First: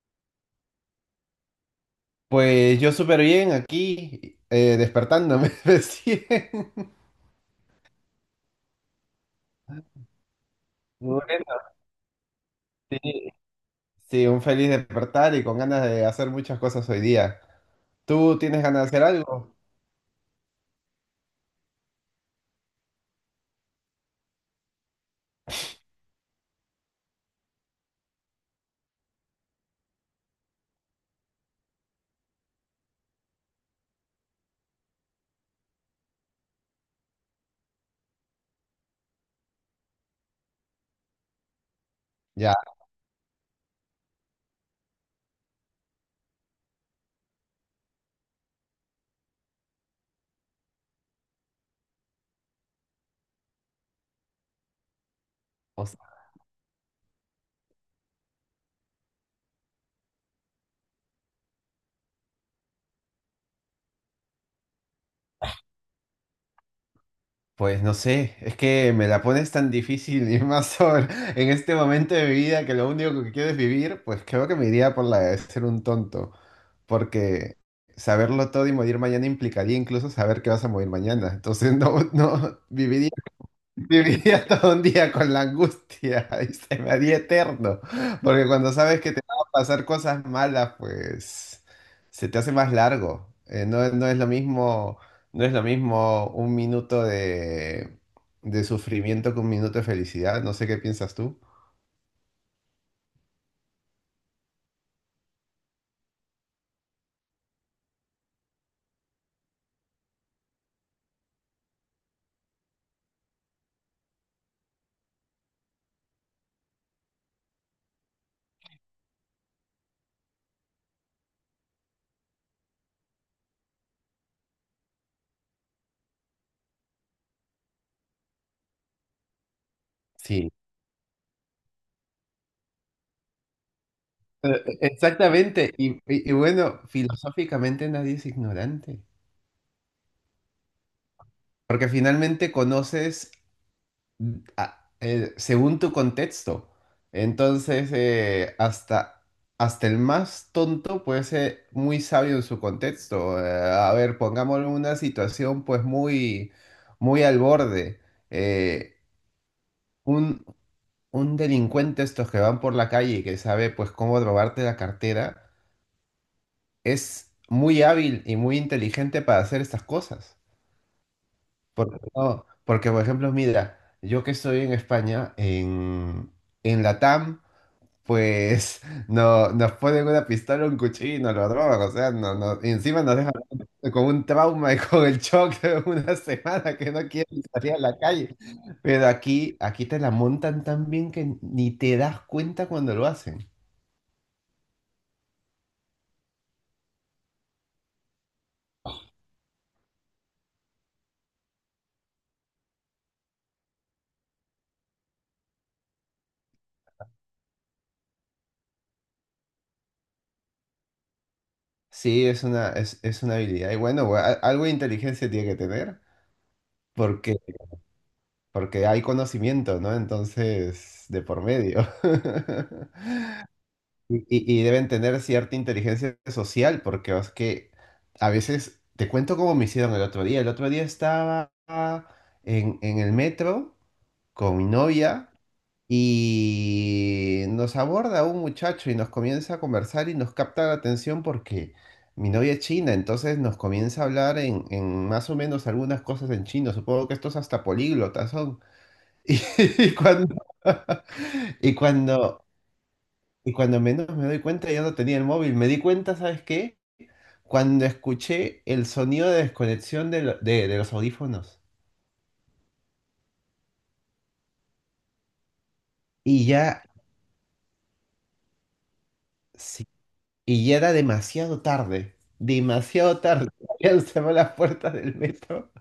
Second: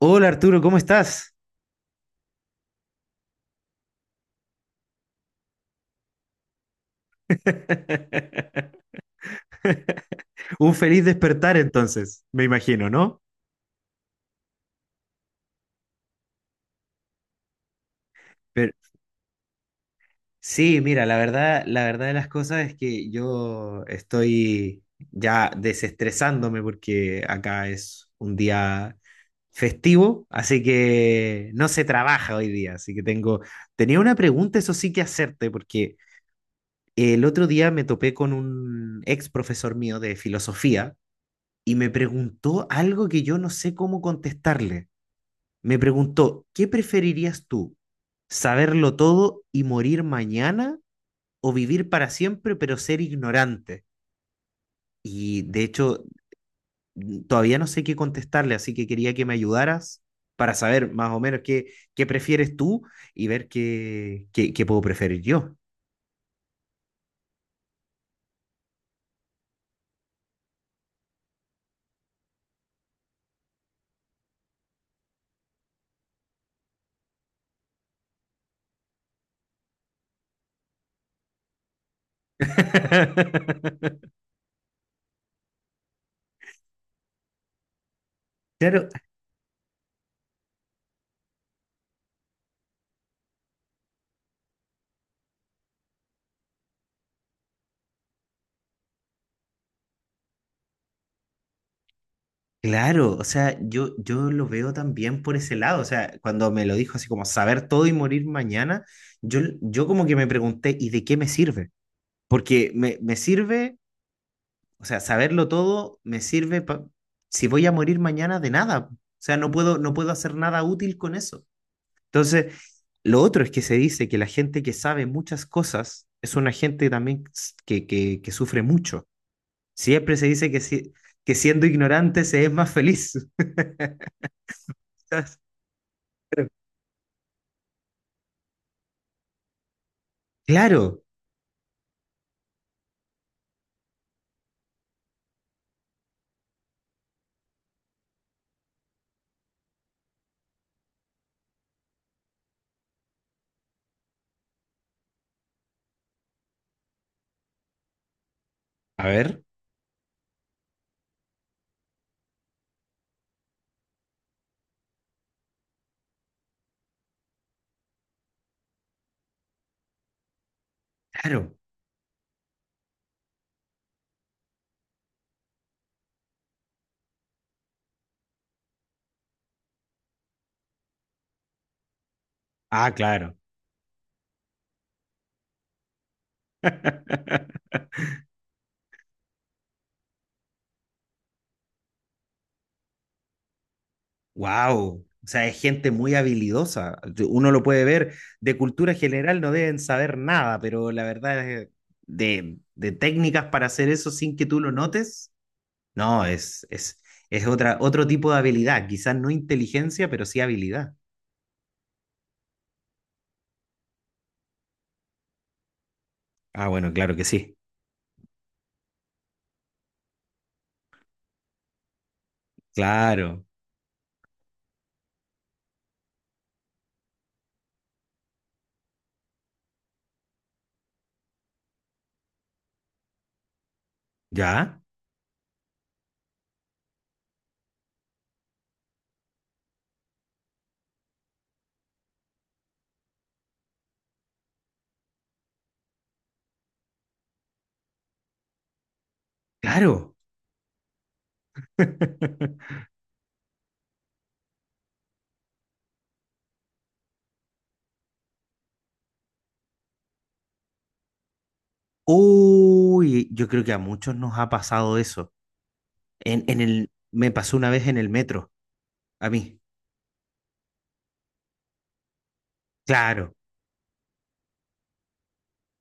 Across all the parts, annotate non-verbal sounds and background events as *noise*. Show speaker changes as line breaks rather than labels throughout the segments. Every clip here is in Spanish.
Hola Arturo, ¿cómo estás?
Pues yo súper bien aquí, despertándome *laughs* recién.
*laughs* Un feliz
Bueno,
despertar entonces, me imagino,
sí.
¿no?
Sí, un feliz despertar y con ganas de hacer muchas cosas hoy día. ¿Tú tienes
Pero,
ganas de hacer algo?
sí, mira, la verdad de las cosas es que yo estoy ya desestresándome porque acá es un día festivo, así que no se trabaja hoy día, así que tenía una pregunta, eso sí que hacerte, porque el otro día me topé con un ex profesor mío de filosofía y me
Ya,
preguntó algo que yo no sé cómo contestarle. Me preguntó, ¿qué preferirías tú? ¿Saberlo todo y morir mañana o vivir para siempre pero ser ignorante? Y de
o sea,
hecho, todavía no sé qué contestarle, así que quería que me ayudaras para saber más o menos qué prefieres tú y ver qué puedo preferir yo.
pues no sé, es que me la pones tan difícil *laughs* y más ahora, en este momento de mi vida que lo único que quiero es vivir, pues creo que me iría por la de ser un tonto, porque saberlo todo y morir mañana implicaría incluso saber que vas a morir mañana. Entonces *laughs* no, no, viviría.
*laughs*
Viviría *laughs* todo un día con la angustia *laughs* y se me haría eterno, porque cuando
Claro.
sabes que te van a pasar cosas malas, pues se te hace más largo. No, no es lo mismo, no es lo mismo un minuto de sufrimiento que un minuto de felicidad. No sé qué piensas tú.
Claro, o sea, yo lo veo también por ese lado, o sea, cuando me lo dijo así como saber todo y morir mañana, yo como que me pregunté, ¿y de qué me sirve? Porque me sirve, o sea, saberlo todo me sirve si voy a morir mañana de nada, o sea, no puedo hacer nada útil con eso. Entonces, lo otro es que se dice que la gente que sabe muchas cosas es una gente también que sufre mucho. Siempre se dice
Sí.
que, que siendo ignorante se es más feliz. *laughs*
Exactamente. Y bueno, filosóficamente nadie es ignorante,
Claro,
porque finalmente conoces según tu contexto. Entonces, hasta el más tonto puede ser muy sabio en su contexto. A ver, pongámoslo en una situación pues muy, muy al borde. Eh,
a ver,
un, un delincuente estos que van por la calle y que sabe pues cómo robarte la cartera, es muy hábil y muy inteligente para hacer estas cosas.
claro.
Porque, no, porque por ejemplo, mira, yo que estoy en España, en Latam pues *laughs* no, nos ponen una pistola, un cuchillo y nos lo drogan, o sea, no, no, y
Ah,
encima nos dejan
claro.
*laughs* con un trauma y con el shock de una *laughs* semana que no
*laughs*
quieren salir a la calle. Pero aquí, aquí te la montan tan bien que ni te das cuenta cuando lo hacen.
Wow. O sea, es gente muy habilidosa. Uno lo puede ver. De cultura general no deben saber nada, pero la verdad es de técnicas para hacer eso sin que tú lo notes. No, es otro tipo de habilidad. Quizás no inteligencia, pero sí habilidad.
Sí, es una habilidad. Y bueno, algo de inteligencia tiene que tener,
Ah, bueno, claro que
porque,
sí.
porque hay conocimiento, ¿no? Entonces, de por medio. *laughs*
Claro.
Y deben tener cierta inteligencia social, porque es que a veces te cuento cómo me hicieron el otro día. El otro día estaba en el metro con mi
¿Ya?
novia y nos aborda un muchacho y nos comienza a conversar y nos capta la atención porque mi novia es china, entonces nos comienza a hablar en más o menos algunas cosas en chino. Supongo que estos hasta políglotas son. *laughs* Y
Claro.
cuando, *laughs* y cuando
*laughs*
y cuando menos me doy cuenta, ya no tenía el móvil. Me di cuenta, ¿sabes qué? Cuando escuché el sonido de desconexión de los audífonos.
Uy, yo creo que a muchos nos ha pasado eso.
Y ya,
Me pasó una vez en el metro, a mí.
sí, y ya era demasiado tarde. Demasiado
Claro,
tarde. *laughs* Habían cerrado las puertas del metro.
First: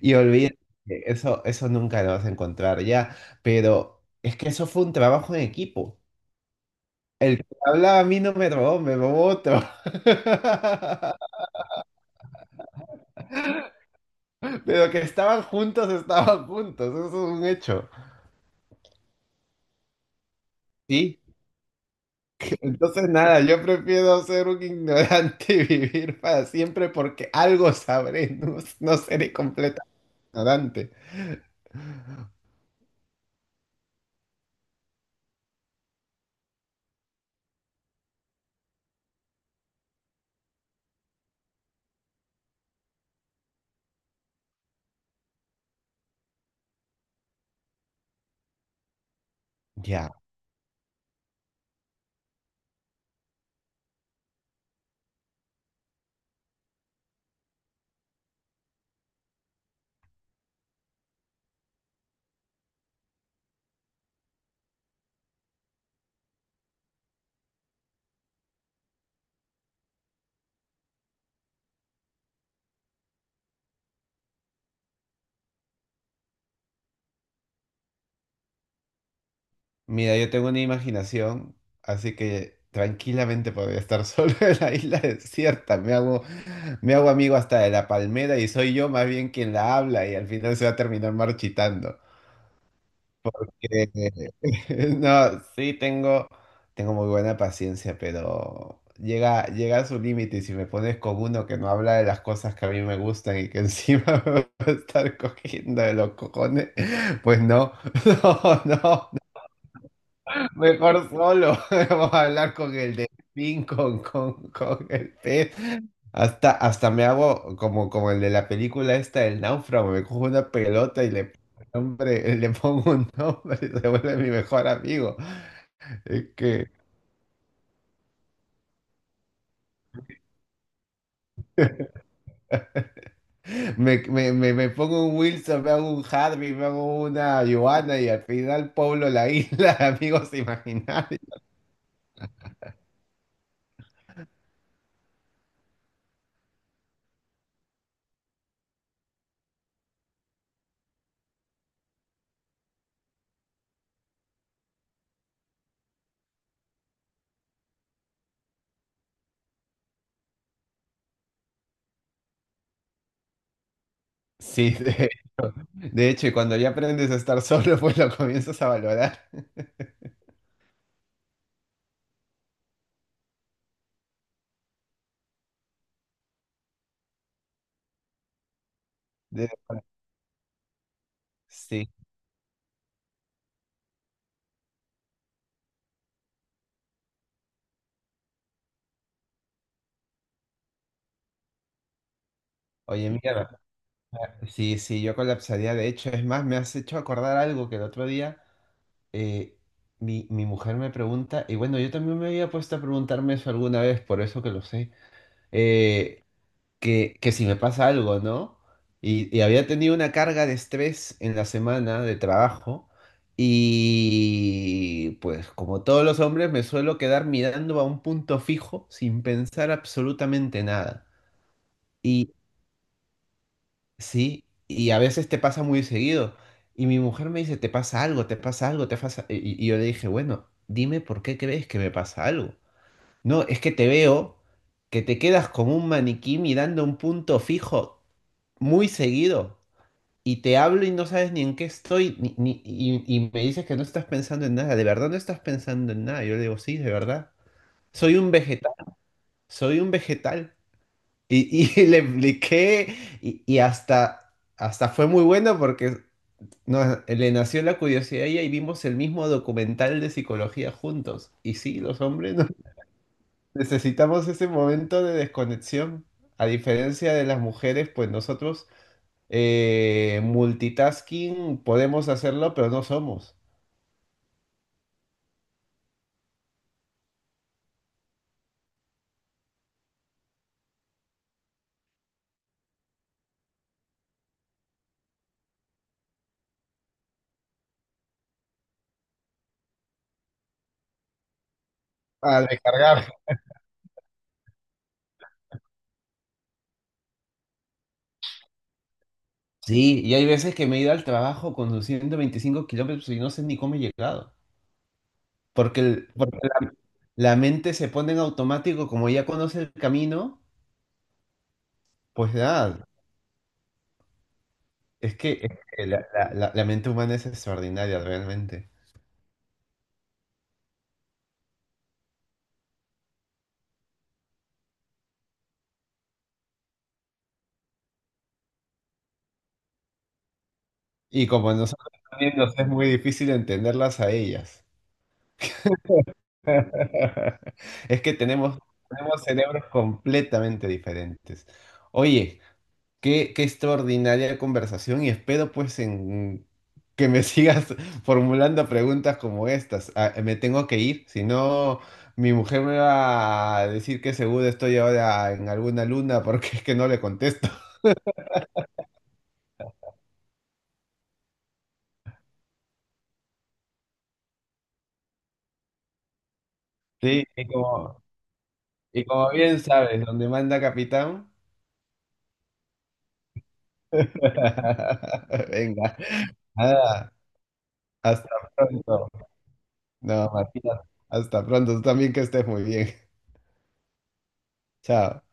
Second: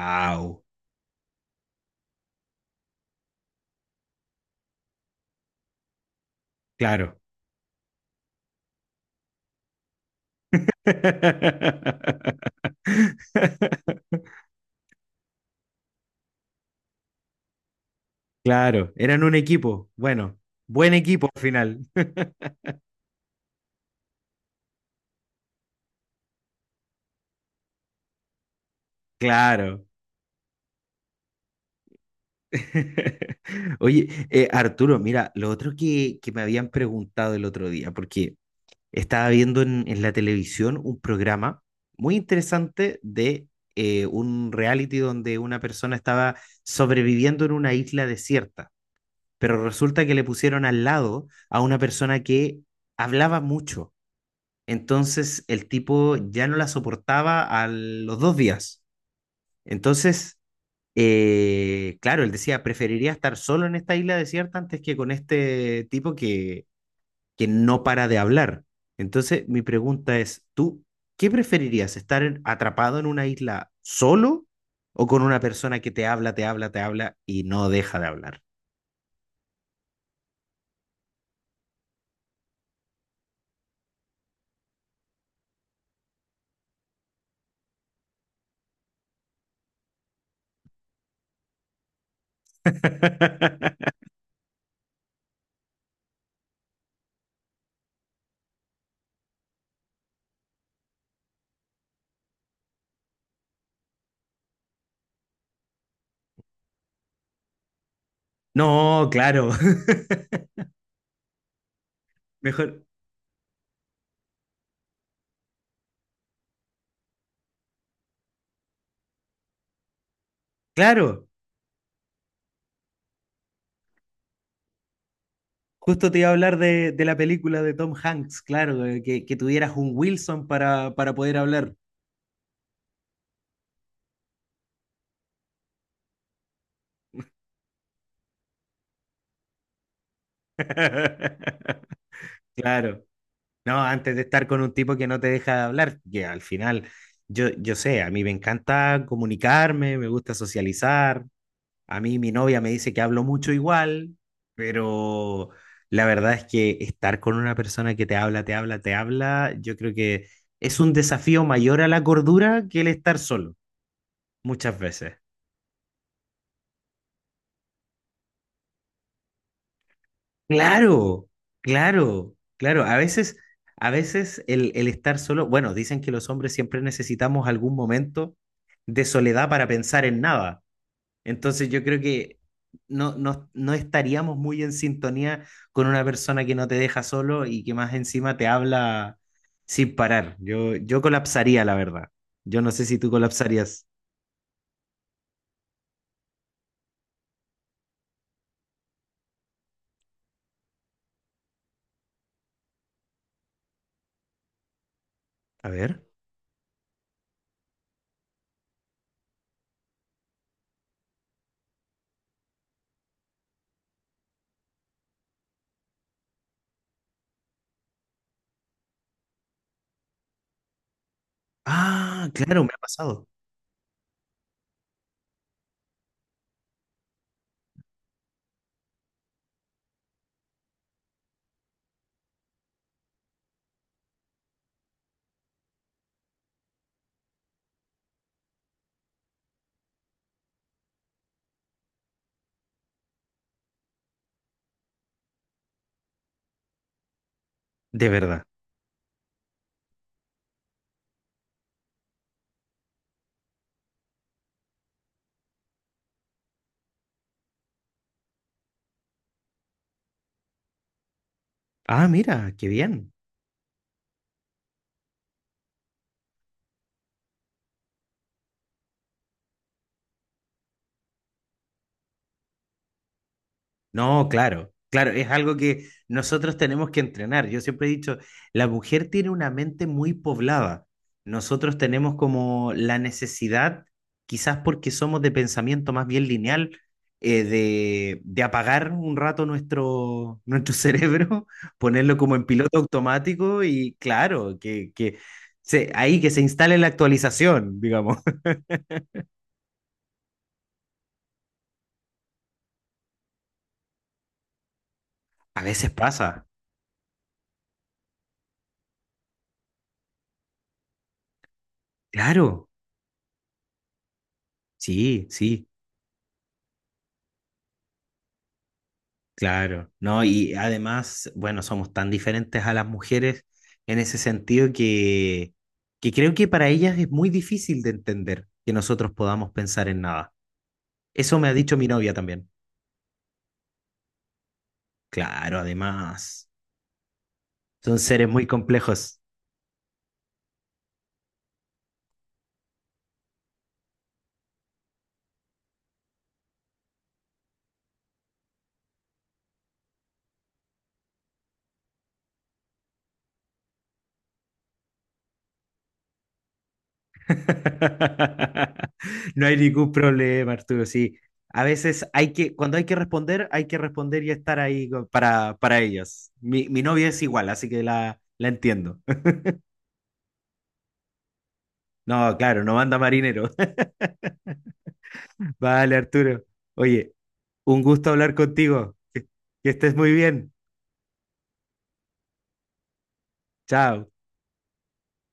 Y olvidé que eso nunca lo vas a encontrar ya. Pero es que eso fue un trabajo en equipo.
claro.
El que hablaba a mí no me robó, me robó otro. *laughs*
*laughs*
Pero que estaban juntos, estaban juntos. Eso es un hecho.
Claro, eran un equipo. Bueno, buen
Sí,
equipo al final. *laughs*
entonces, nada, yo prefiero ser un ignorante y vivir para siempre porque algo sabré, no, no seré
Claro.
completamente ignorante.
*laughs* Oye, Arturo, mira, lo otro que me habían preguntado el otro día, porque estaba viendo en la televisión un programa muy interesante de un reality donde una persona estaba sobreviviendo en una isla desierta. Pero resulta
Ya,
que le pusieron al lado a una persona que hablaba mucho. Entonces el tipo ya no la soportaba a los dos días. Entonces, claro, él decía, preferiría estar solo en esta isla desierta antes que con este tipo que no para de hablar. Entonces, mi pregunta es, ¿tú qué preferirías? ¿Estar atrapado en una isla solo o con una persona que te habla, te habla, te habla y no deja de hablar?
mira, yo tengo una imaginación, así que tranquilamente podría estar solo *laughs* en la isla desierta. Me hago amigo hasta de la palmera y soy yo más bien quien la habla y al final se va a terminar marchitando.
*laughs*
que- *laughs* No, tengo muy buena paciencia, pero llega, llega a su límite y si me pones con uno que no habla de las cosas que a mí me gustan y que encima *laughs* me va a estar cogiendo de los cojones, pues no, *laughs* no,
No,
no.
claro. *laughs*
Mejor solo. *laughs* Vamos a hablar con
Mejor,
el delfín, con el pez. Hasta, hasta me hago como, como el de la película esta, El Náufrago. Me cojo una pelota y le
claro,
pongo un nombre, *laughs* le pongo un nombre *laughs* y se vuelve mi mejor amigo.
justo te
Es
iba a hablar
que
de la película de Tom Hanks, claro, que tuvieras un Wilson para poder hablar.
me pongo un Wilson, me hago un Harvey, me hago una Joana y al final pueblo la isla, *laughs* amigos imaginarios.
*laughs* Claro, no, antes de estar con un tipo que no te deja de hablar, que al final, yo sé, a mí me encanta comunicarme, me gusta socializar, a mí mi novia me dice que hablo mucho igual, pero la verdad es que estar con una persona que te habla, te habla, te habla, yo creo que es un desafío mayor a la cordura que el estar solo.
Sí,
Muchas veces.
de hecho, y cuando ya aprendes a estar solo, *laughs* pues lo comienzas a valorar.
Claro, claro, claro. A veces el estar solo, bueno, dicen que los hombres siempre necesitamos algún momento de
*laughs*
soledad
De-
para pensar en nada. Entonces yo
Sí,
creo que no estaríamos muy en sintonía con una persona que no te deja solo y que más encima te habla sin parar. Yo colapsaría, la verdad. Yo no sé si
oye,
tú
mira,
colapsarías.
sí, sí, yo colapsaría. De hecho, es más, me has hecho acordar algo que el otro día eh, mi mujer me pregunta, y bueno, yo también me había puesto a preguntarme eso alguna vez, por eso que lo sé,
A ver.
eh, que si me pasa algo, ¿no? Había tenido una carga de estrés en la semana de trabajo, y pues como todos los hombres, me suelo quedar mirando a un punto fijo sin pensar absolutamente nada.
Ah, claro, me ha pasado.
Sí, y a veces te pasa muy seguido. Y mi mujer me dice, te pasa algo, te pasa algo, te pasa... yo le dije, bueno, dime por qué crees que me pasa algo. No, es que te veo que te quedas como un maniquí mirando un punto fijo muy seguido. Y te hablo y no sabes ni en qué estoy, y me dices que no estás pensando en nada. ¿De verdad no estás pensando en nada? Yo le digo, sí, de verdad.
De
Soy un
verdad.
vegetal, soy un vegetal. *laughs* Le expliqué y hasta... Hasta fue muy bueno porque no, le nació la curiosidad y ahí vimos el mismo documental de psicología juntos. Y sí, los
Ah,
hombres
mira, qué bien.
*laughs* necesitamos ese momento de desconexión. A diferencia de las mujeres, pues nosotros multitasking podemos hacerlo, pero no somos.
No, claro, claro, es algo que nosotros tenemos que entrenar. Yo siempre he dicho, la mujer tiene una mente muy poblada. Nosotros tenemos como la necesidad, quizás porque somos de pensamiento más bien lineal, de apagar un rato nuestro *laughs* cerebro, ponerlo como en
Al
piloto
recargar.
automático y claro, que se, ahí que se instale la actualización, digamos.
Sí, y hay veces que me he ido al trabajo conduciendo 25 kilómetros y no sé ni cómo he llegado.
*laughs* A
Porque,
veces
porque
pasa,
la mente se pone en automático, como ya conoce el camino, pues
claro,
nada, es
sí,
que,
sí.
la mente humana es extraordinaria realmente.
Claro, ¿no? Y además, bueno, somos tan diferentes a las mujeres en ese sentido que creo que para ellas es muy difícil de entender que nosotros podamos pensar en nada.
Y
Eso me
como a
ha dicho mi
nosotros
novia
también
también.
nos es muy difícil entenderlas a ellas.
Claro, además,
*laughs*
son
Es que
seres muy
tenemos,
complejos.
tenemos cerebros completamente diferentes. Oye, qué, qué extraordinaria conversación y espero pues en que me *laughs* sigas formulando preguntas como estas. Ah, me tengo que ir, si no mi mujer me va a decir que seguro estoy ahora en alguna luna porque es que no le contesto. *laughs*
*laughs* No hay ningún problema, Arturo, sí. A veces hay que, cuando hay que responder y estar ahí para ellos. Mi novia es
Sí, y
igual, así que
como...
la entiendo.
Y
*laughs*
como bien sabes, donde manda capitán.
No, claro, no manda marinero.
*laughs* Venga,
Vale, Arturo.
nada,
Oye, un gusto
hasta
hablar contigo.
pronto.
Que estés muy
No,
bien.
Martina, hasta pronto. Tú también que estés muy bien. *laughs*
Chao.
Chao.